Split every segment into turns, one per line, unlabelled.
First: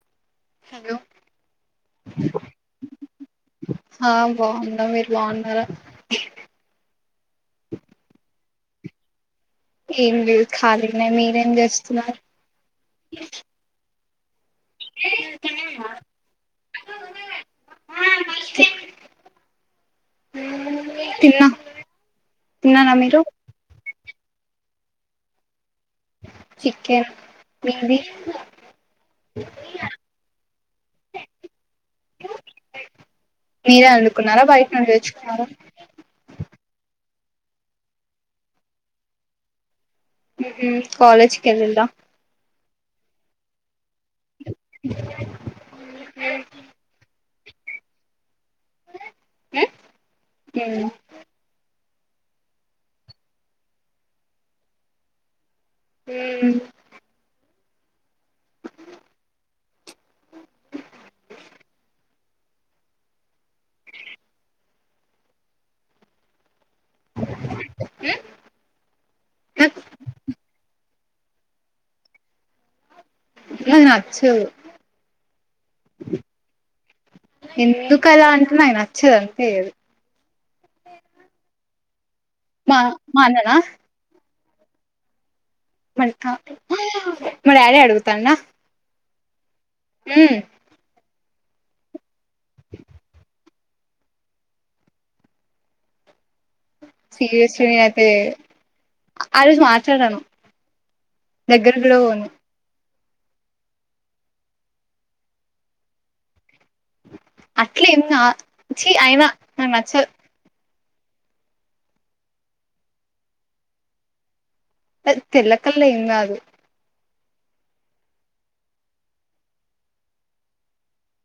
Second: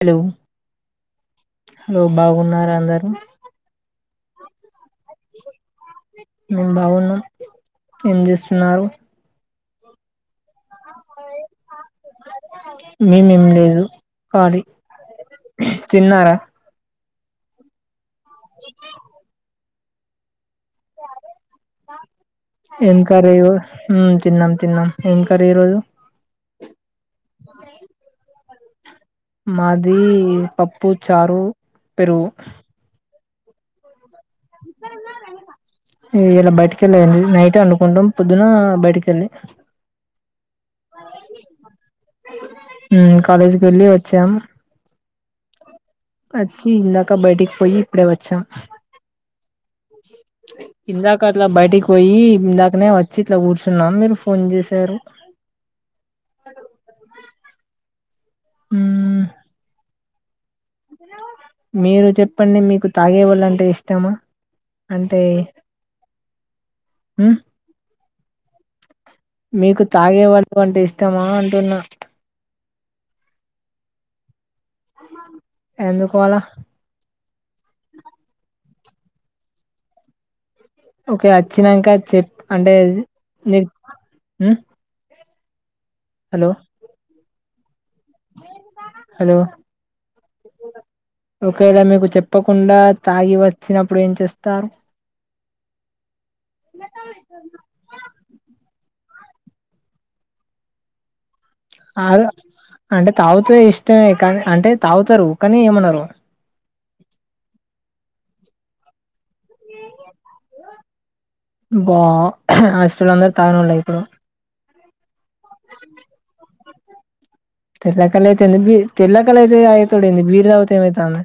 Hello
hello
hello బాగున్నారా అందరు
ఆ బాగుందా మీరు బాగున్నా
మేం బాగున్నాం ఏం చేస్తున్నారు
ఏం లేదు ఖాళీనయి మీరేం చేస్తున్నారు
కాలి తిన్నారా
[unintelligible] తిన్నా తిన్నానా మీరు
హ తిన్నాం తిన్నాం ఏం కరీరోజ
చికెన్ బింది
మాది పప్పు చారు పెరుగు
మీరే వండుకున్నారా బయట నుండి తెచ్చుకున్నారా
ఎకెళ్ళండి నైట్ అండుకుంటాం పొద్దున బయటికి వెళ్ళి
కాలేజ్కి వెల్లింర
ఉ కాలేజ్కి వెళ్ళి వచ్చాం వచ్చి ఇందాక బయటికి పోయి ఇప్పుడే వచ్చాం
హ
ఇందాకట్లా బయటికి పోయి ఇందాకనే వచ్చి ఇట్లా కూర్చున్నా మీరు ఫోన్ చేశారు
హ
హ
అ
మీరు చెప్పండి మీకు తాగేవాళ్లు అంటే ఇష్టమా అంటే మీకు తాగేవాళ్లు అంటే ఇష్టమా అంటున్నా
నాకు నచ్చదు
ఎందుకు అలా
ఎందుకలా అంటున్నా నచ్చదు అంతే అది
ఓకే వచ్చినాంక చె
మా మానరా
హ
మా డాడీ అడుగుతాండ
హలో
హ
ఒకేళ మీకు చెప్పకుండా తాగి వచ్చినప్పుడు ఏం చేస్తారు
సీరియస్లీఐతే ఆరోజు మాట్లాడను దగ్గరలో
ఆరు
వుంది
అంటే తాగుతే ఇష్టమే కానీ అంటే తాగుతారు కానీ ఏమనరు
అట్లేం కా ఛీ అయినా నాకు నచ్చదు
అబ్బ హాస్టలొ అందరు తాగనోల్లె ఇప్పుడు
తెల్లకల్లె ఏం కాదు
తెల్లకళయితేంది బీ తెల్లకల్లు అయితే అయితుడేంది బీర్ తాగితే ఏమైతాంది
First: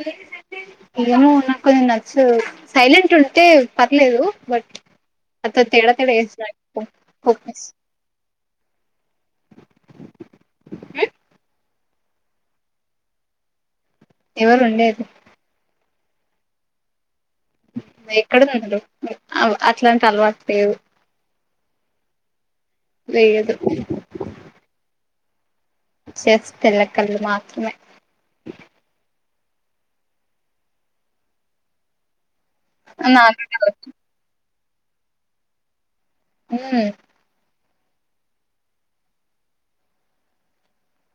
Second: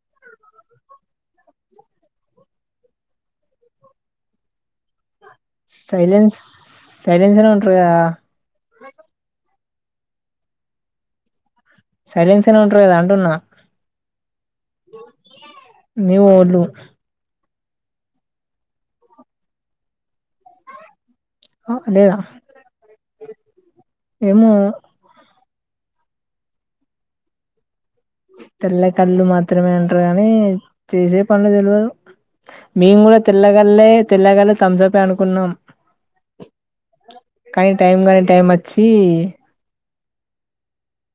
ల్ స [unintelligible] ఏమో నాకు కొంచెం నచ్చదు సైలెంట్ ఉంటే పర్లేదు బట్ కొంచెం తేడా తేడా
సైలెన్స్
చేస్తరు కోపం వస్తది
మ [unintelligible]
ఏ [unintelligible]
సైలెన్స్ గనే ఉంటారు కదా అంటున్నా
ఎవరు ఉండేది
మీ వొళ్ళు
ఎక్కడు ఉన్నారు అట్లాంటి అలవాటు లేవు
ఆ లేద
లేదు జస్ట్ తెల్లకల్లు మాత్రమే
తెల్ల కళ్ళు మాత్రమే అంటారు కానీ చేసే పనులు తెలవదు మేము కూడా
నాకు
తెల్లగలే తెల్లగల థమ్స్ అప్ అనుకున్నాం
హ
కానీ టైం గాని టైం వచ్చి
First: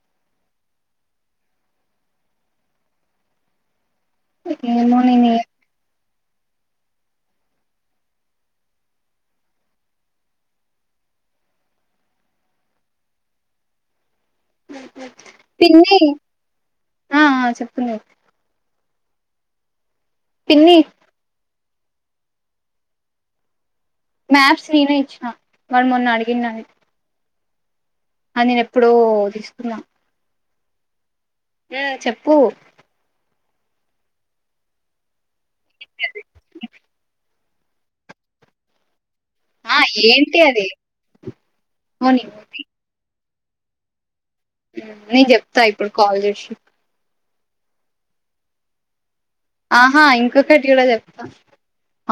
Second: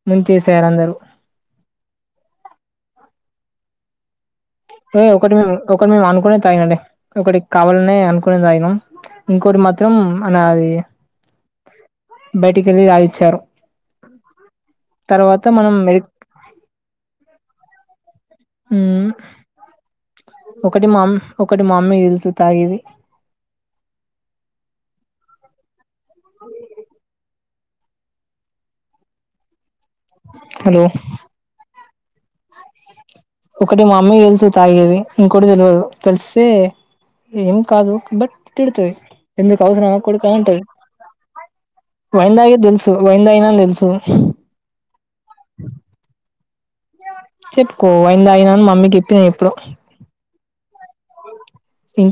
ముంచేసారు అందరూ
ఏమో
ఏ
నేను
ఒకటి మేము ఒకటి మేము అనుకునే తాగినంలే ఒకటి కావాలనే అనుకునే తాగినం ఇంకోటి మాత్రం మనఅది బయటికళ్ళి తాగిచ్చారు తర్వాత మనం మెరిట్
స
హ్మ్
పిన్ని
ఒకటి మామ్ ఒకటి మమ్మీ ఎలుసు తాగిది
మ్యాప్స్ నేనే ఇచ్చినా మరి మొన్న అడిగిందని ఆ నేను ఎప్పుడూ తీస్తున్నా
హలో
ఆ చెప్పు
ఒకటి మా అమకి తెలుసు తాగేది ఇంకోటి తెలియదు తెలిస్తే ఏం కాదు బట్ తిడతది ఎందుకు
ఆ
అవసరం మాకుడుక
ఏంటి
ఉంటది
అది ఏమో నీకు
వయిందగ తెలుసు వైన్ తగిన తెలుసు
నేను చెప్తా ఇప్పుడు కాల్ చేసి
చెప్పుకో అయింద అయినను మమ్మీకి చెప్పిన చె
ఆహా ఇంకొకటి కూడా చెప్తాం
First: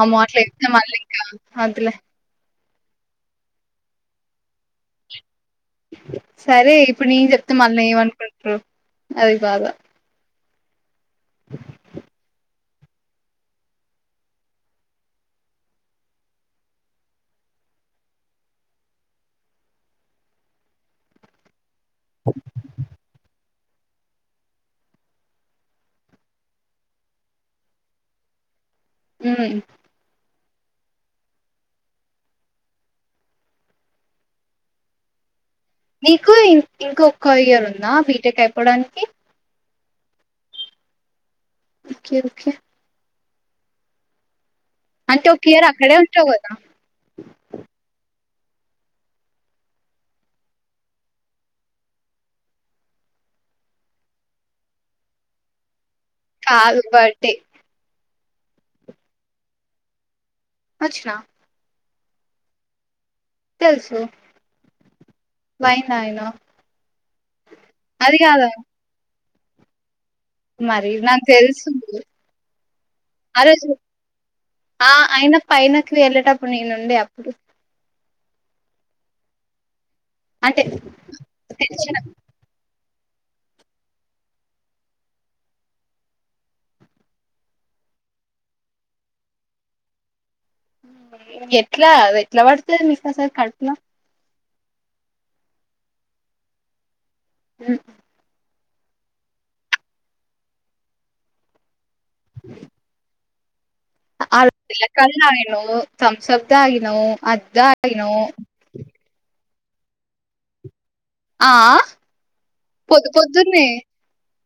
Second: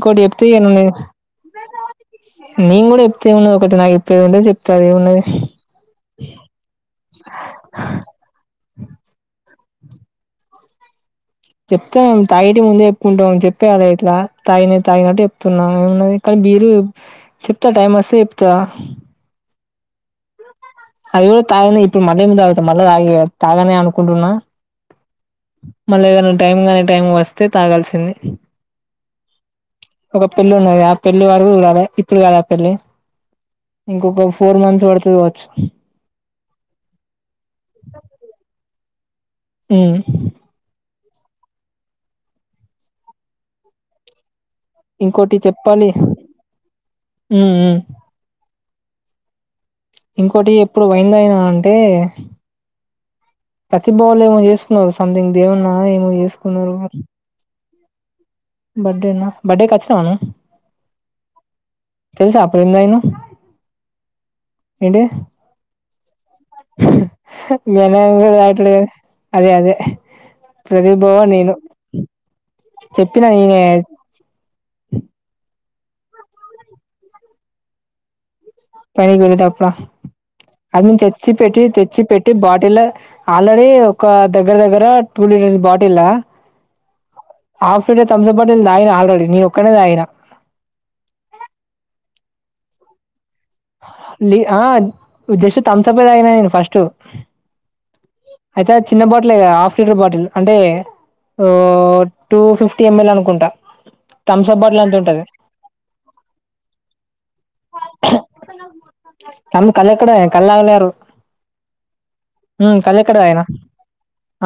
అ మాట్లు
చెప్తే ఇగ
ఎతే
నువ్వు
మళ్ళీ ఇంకా అందులే
నేను కూడా చెప్తే ఏ ఉన్నది ఒకటి నాకు ఇప్ప ఉంటేది చెప్తది ఏమున్నది
సరే ఇప్పుడు నేను చెప్తే మళ్ళని ఏమనుకుంటారు అది బాధా
చెప్తాం తాగేటి ముందే కుంటా చెప్పే అద అట్లా తా తాగినట్టు చెప్తున్నా ఏ కానీ మీరు చెప్తా టైం మాసేపుత అయ తయనే ఇప్పుడు మళ్ళీ తాగుత మళ్ళా తాగి తాగానే అనుకుంటున్నా మళ్ళీ ఏదనా టైమ్ కానే టైం వస్తే తాగాల్సింది
హ్మ్
ఒక పెళ్ళి ఉన్నది ఆ పెళ్లి వరకు కదా ఇప్పుడు కాదా ఆ పెళ్లి ఇంకొక ఫోర్ మంత్స్ పడుతు కావచ్చు
నీకు ఇంక ఒక్క ఇయర్ ఉందా బీటెక్ అయిపోవడానికి
అ
ఒకే ఒకే అంటే
ఇంకోటి
ఒక ఇయర్
చెప్పాలి
అక్కడే ఉంటావు కదా
హ్మ్ ఇంకోటి ఎప్పుడు వైందయినా అంటే ప్రతిభావలు ఏమో చేసుకున్నారు సంథింగ్ దేమన్నా ఏమో
కాల్ బర్డే
బర్డేనా బర్డే ఖచ్చిన నను
అచ్చనా
అప్పుడు ఏం తగ్గినావ్
తెలుసు వైన్ తాగినా
జనలే అదే అదే
మరి
ప్రదీప్ బావ
నాకు
నేను
తెలుసు
చెప్పిన
అరే
నేనే
అయిన పైనకి వెళ్లటప్పు న ను ఉండ అప్పుడు
పని కుడదు అప్పుడ
అంటే
అది తెచ్చి పెట్టి
తెలిసిన
తెచ్చి పెట్టి బాటిల్ లా ఆల్రెడీ ఒక దగ్గర దగ్గర two litres bottle half litre Thums up bottle తగిన ఆల్రెడీ నేను ఒక్కనేదాయినా
ఎట్లా ఎట్లా పడుతుంది మీకు అసాల్ కడుపూ లో
లీ జస్ట్ థమ్స అప్పే తాగిన నేను ఫస్ట్
హ్మ్
అయితే చిన్న బాటిల్ హాఫ్ లీటర్ బాటిల్ అంటే ఓ టూ ఫిఫ్టీ ఎంఎల్ అనుకుంట
అ కళయిన సంశబ్దగన అద్దగన
తమ్ కల్క్డయ కళాలనేరు
ఆ పొద్దు
కలక్కడ అయనా
పొద్దున్నే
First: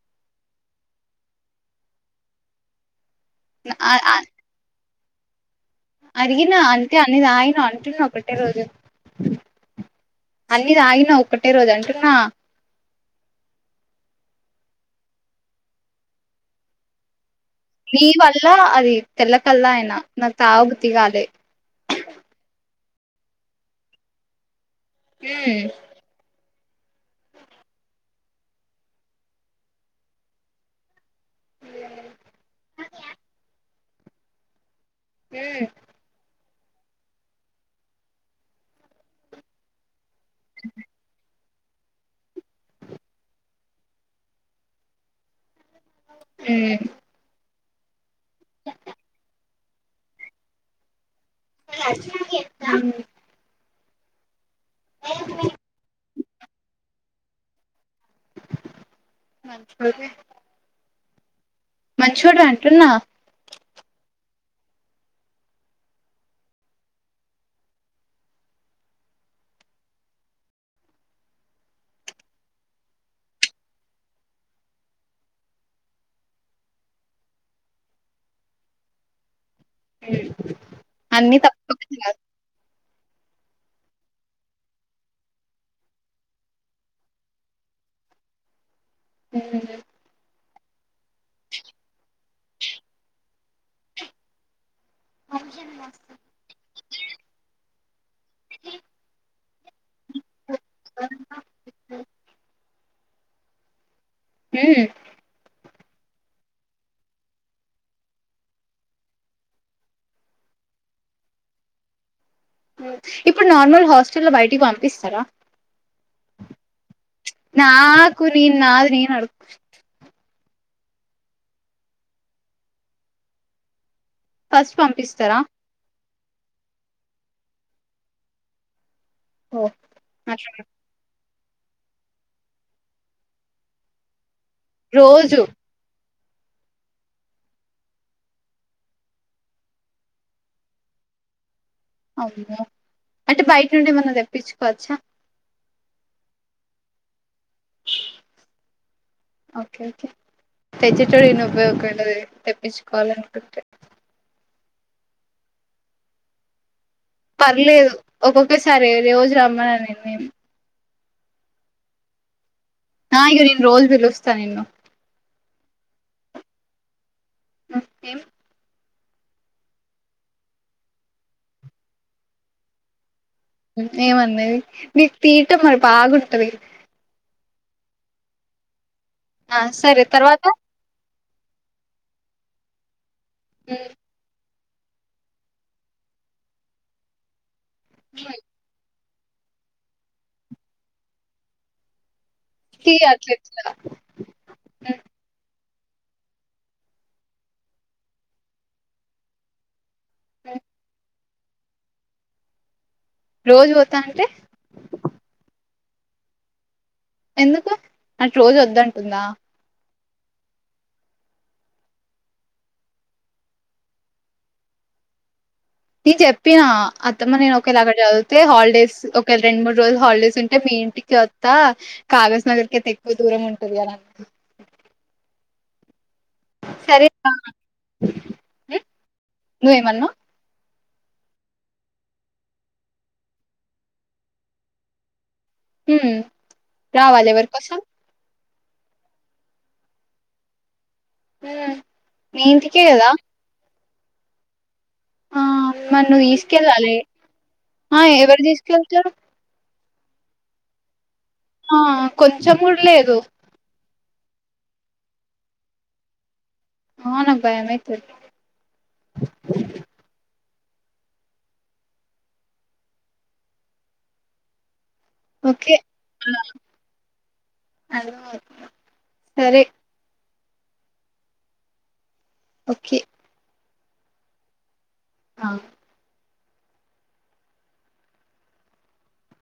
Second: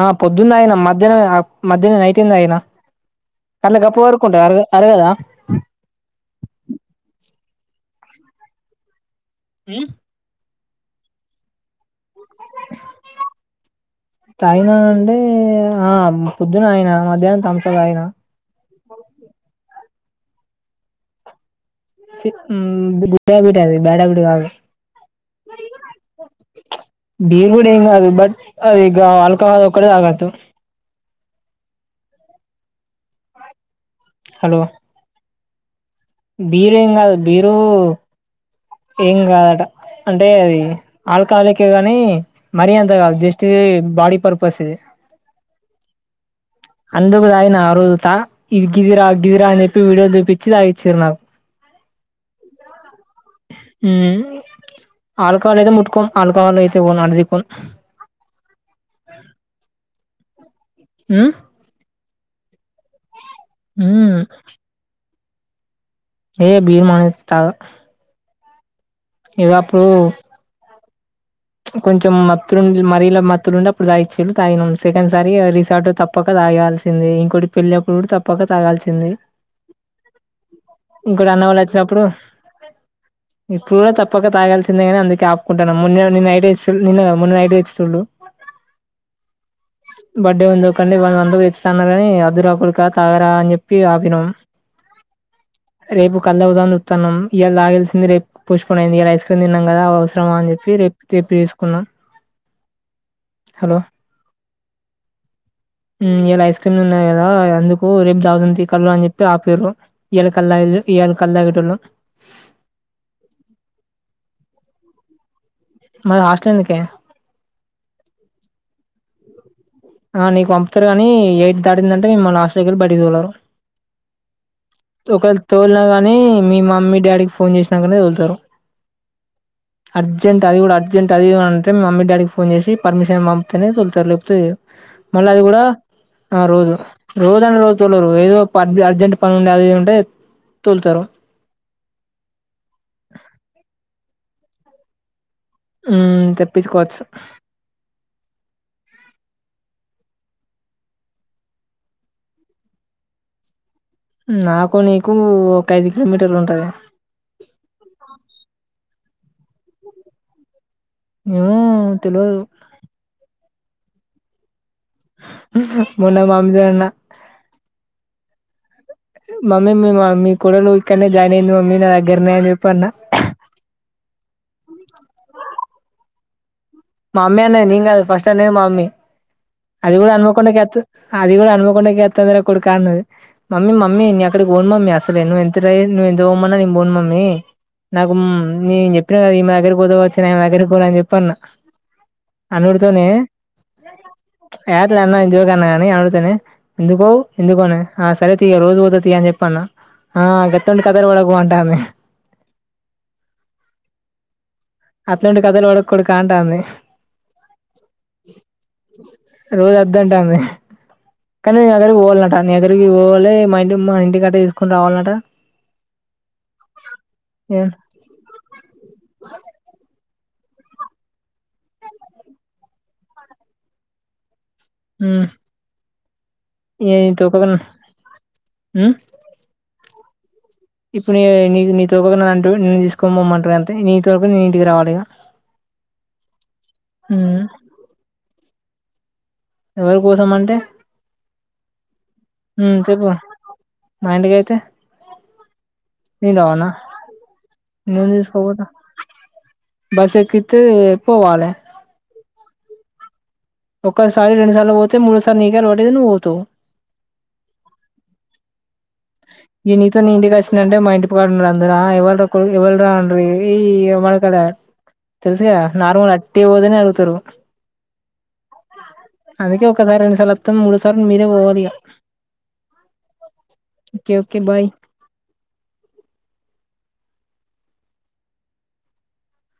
ఆ పొద్దున్న ఆయన మధ్యాహ్న మధ్యాహ్న నైట్ ఉంద అయనా కనీ గప్ప వరకుంటాయి అర అరగదా
అడిగిన అంతే అనేది ఆయన అంటున్నా ఒకటే రోజు
ఆ
అన్ని తాగిన ఒక్కటే రోజు అంటున్నా
తైనా అంటే ఆ పొద్దున ఆయన మధ్యాహ్నం త
నీ వల్ల అది తెల్లకల్లా అయిన నాకు తాగ బుద్ధి కాలే
బబడ అది బ్యాడ బడ కాదు
ఆ
బీల్ గుడి హంగ్ అదు బట్ అది ఈగ ఆల్కాహద్ ఒకక్కడే ఆగతు హలో
ఉ
బీరు ఏం కాదు బీరు ఏం కాదట అంటే అది ఆ కాలకిగాని మరియాంత కాదు జస్ట్ ఇది బాడీ పర్పస్ ఇది అందుకుదాయి నారుజతా ఇది గిదిరా గిదిరా అని వీడియో చూపిచ్చితాగిచ్చిర్రు నాకు
మల్ల ఆచ్చినాక చెప్తా
ఉ ఆల్కహాల్ అయితే ముట్టుకోం ఆల్కాహల్ అయితే పోన్ అన్నది పొన్
చచ్చిపోతే
హు
మంచోడు అంటున్నా
హు ఏయ్ బీర్ మణ తగా ఇగ అప్పుడు కొంచెం మత్తు మరిల మత్తులుండి అప్పుడు తాగిచిల్లు తగినం సెకండ్ సారి రిసార్ట్ తప్పకా తాగాల్సిందే ఇంకోటి పెళ్లప్పుడు కూడా తప్పక తాగాల్సిందే ఇంకో
అన్ని
అన్నవాళ్ళు
తప్ప
వచ్చినప్పుడు ఇప్పుడు కూడా తప్పక తాగాల్సిందేగాని అందుకే ఆపుకుంటున్నాం ముందే ఉమ్ నిన్న కాదు మొన్న నైట్ ఏసిల్లు బడ్డే ఉన్నప్ అండి వాళ్ళ అందకు ఇస్తాన్నాగాని కాని అద్దురపుల్కతాగరా అని చెప్పి ఆపినాం రేపు కళ్ళుతాగుదామని చుస్తన్నాం ఇయల తాగాల్సింది రేప్ పోస్ట్ పోన్ అయ్యింది కదా ఐస్క్రీమ్ తిన్నాం కదా అవసరమా అని చెప్పి రేప్ తెప్పి తీసుకున్నా హలో
హు
ఇలా ఐస్ క్రీమ్లు ఉన్నాయి కదా అందుకు రేపు తాగుదాం తీ కళ్ళు అని చెప్పి ఆపిర్రు ఇయల కళ్ళు తాగిన ఇయాల కళ్ళు తాగేటోళ్లు
ఇప్పుడు నార్మల్ హాస్టల్లో బయటికి పంపిస్తారా
మరి హాస్టల్ ఎందుకే?
నాకు నేను నాది నేను అడు [inaudible]
ఆ నీకు పంపుతారు గాని ఎయిట్ దాడిందంటే మిమ్మల్ని హాస్టల్కిఎళ్లి బయటికి తోలరు
ఫస్ట్ పంపిస్తారా
ని మీ మమ్మీ డాడీకి ఫోన్ చేసినాకనే తొలుతారు
ఓ
అర్జెంట్ అది
అట్లా
కూడా అర్జెంట్ అది అంటే మమ్మీ డాడీకి ఫోన్ చేసి పర్మిషన్ పమ్తేనే తొలుతారు లేప్తే మళ్ళీ
రోజు
అది కూడా ఆ రోజు రోజు అ రోజు తోలరు ఏదో అర్జెంట్ పని ఉణ్యాది అంటే తోలుతార
అవున అంటే బయట నుండి ఏమన్న తెప్పిచుకోవచ్చా
మ్మ్ తెప్పిచుకోవచ్చు
ఓకే ఓకే తెచ్చేటోడు ఇంగ ఉపయోగం [unintelligible] తెప్పిచుకోవాలి అనుకుంటే
నాకు నీకు ఒక ఐదు కిలోమీటర్లు ఉంటది
పర్లేదు ఒక్కొక్కసారె రోజు రమ్మనను నిన్ని ఏమి
ఏమో తెల్వదు
ఆ ఇగ నేన్ రోజు పిలుస్త నిన్ను
హ్మ్ హు మొన్న మమ్మీ [unintelligible]
ఆ ఏమ్
మమ్మీ మీ మమ్మీ కోడల్ ఇక్కడనే జాయిన్ అయింది మమ్మీ నా దగ్గరనే అని చెప్పల్నా
మ్మ్ ఏమన్నది నీకు తీట మరి బాగుంటది
మామ్మీ అన్నది నేను గాదు ఫస్ట్ అన్నది మామ్మీ
ఆ
అది
సరే
కూడా
తర్వాత
హన్మకొండ కి వచ్చు అది కూడా హనుమకొండకె వత్తది రా కొడుకా అన్నది మమ్మీ మమ్మీ ఇంగ ఎక్కడ పోను మమ్మీ అసల్ నేను నువ్వు ఎంత ట్రై నువ్వు ఎంత పోమ్మన్నా నీ పోను మమ్మీ నాకు నీ చెప్ప ఇంక ఈమె దగ్గరకి పోతే పోవ్వచు నే దగ్గర పోను అని చెప్పి అన్న
తీ
అనుడతోనే
అట్ల ఇట్లా
యా అట్ల అన్నా ఇంక ఊకన్న నీ అగుతేనే ఎందుకు పోవు ఎందుకు పోని ఆ సరే తీ ఇగ రోజు పోతది తీ అని అన్న ఆ గట్టంది కాదరు కు పూ అంటాంది
రోజు పోతాను అంటే
అట్లాంటి కథలు పడకు కొడుకా అంటాంది
ఎందుకు అట్ల రోజు వద్దంటుందా
రోజు వద్దంటాంది కానీ నీ దగ్గరకి పోవాలట నీగ్గరకి పోవాలి మా ఇంటి మా ఇంటి గట్టే తీసుకుని రావాలంట
నేను చెప్పిన అత్తమ్మ నేను ఒకవేళ అక్కడ చదివితే హాలిడేస్ ఒకేళ రెండు మూడు డు హాలిడేస్ ఉంటే మీ ఇంటికి వత్తా కాగజ్ నగర్ క అయితే ఎక్కువ దూరం ఉంటది అని అన్న
మ్మ్
సరే [unintelligible] మ్మ్
హ్మ్
నువ్వేమన్నావ్
ఇప్పుడు ఏ నీ నీతో నన్నను తీసుకోమమ్మంటారు అంతే నీ నేను ఇంటికి రావాలి ఇగ
హ్మ్ రావాలే
హ్మ్
ఏవరికోసం
ఎవరి కోసం అంటే
మీ ఇంటి
హ్మ్
కే
చెప్పు
కదా
మా ఇంటికైతే
ఆ నన్ను
నేను రావనా
తీసుకెళ్ళాలి ఆ ఎవ్వరు తీసుకెళ్తారూ
బస్సు ఎక్కిత్తే ఈ పోవాలే
మూడ్ లేదు
ఒక్కసారి రెండు సార్లు పోతే మూడోసారి నీకే అలవాటు అయితది నువ్వు పోతావ్
ఆ నాక్ భయమైతది
ఈ నీతో నే ఇంటికొస్ స్తుంటే మా ఇంటి ప కడున్నోళ్లు అందరు ఆ ఎవ్వరు రా పోరి ఎవ్వరు రా అంటరు ఇంగ ఈ ఈ [unintelligible] తెల్సుసు
ఓకే.
గద నార్మల్
ఆ!
అట్టే పోతేనే అడుగుతారు
అర్థమవుతుంది. సరే.
అందుకే ఒకసారి రెండుసార్లు వత్త మూడో సారి మీరే పోవాలి ఇగ
ఓకే
ఓకే ఓకే బాయ్
ఆ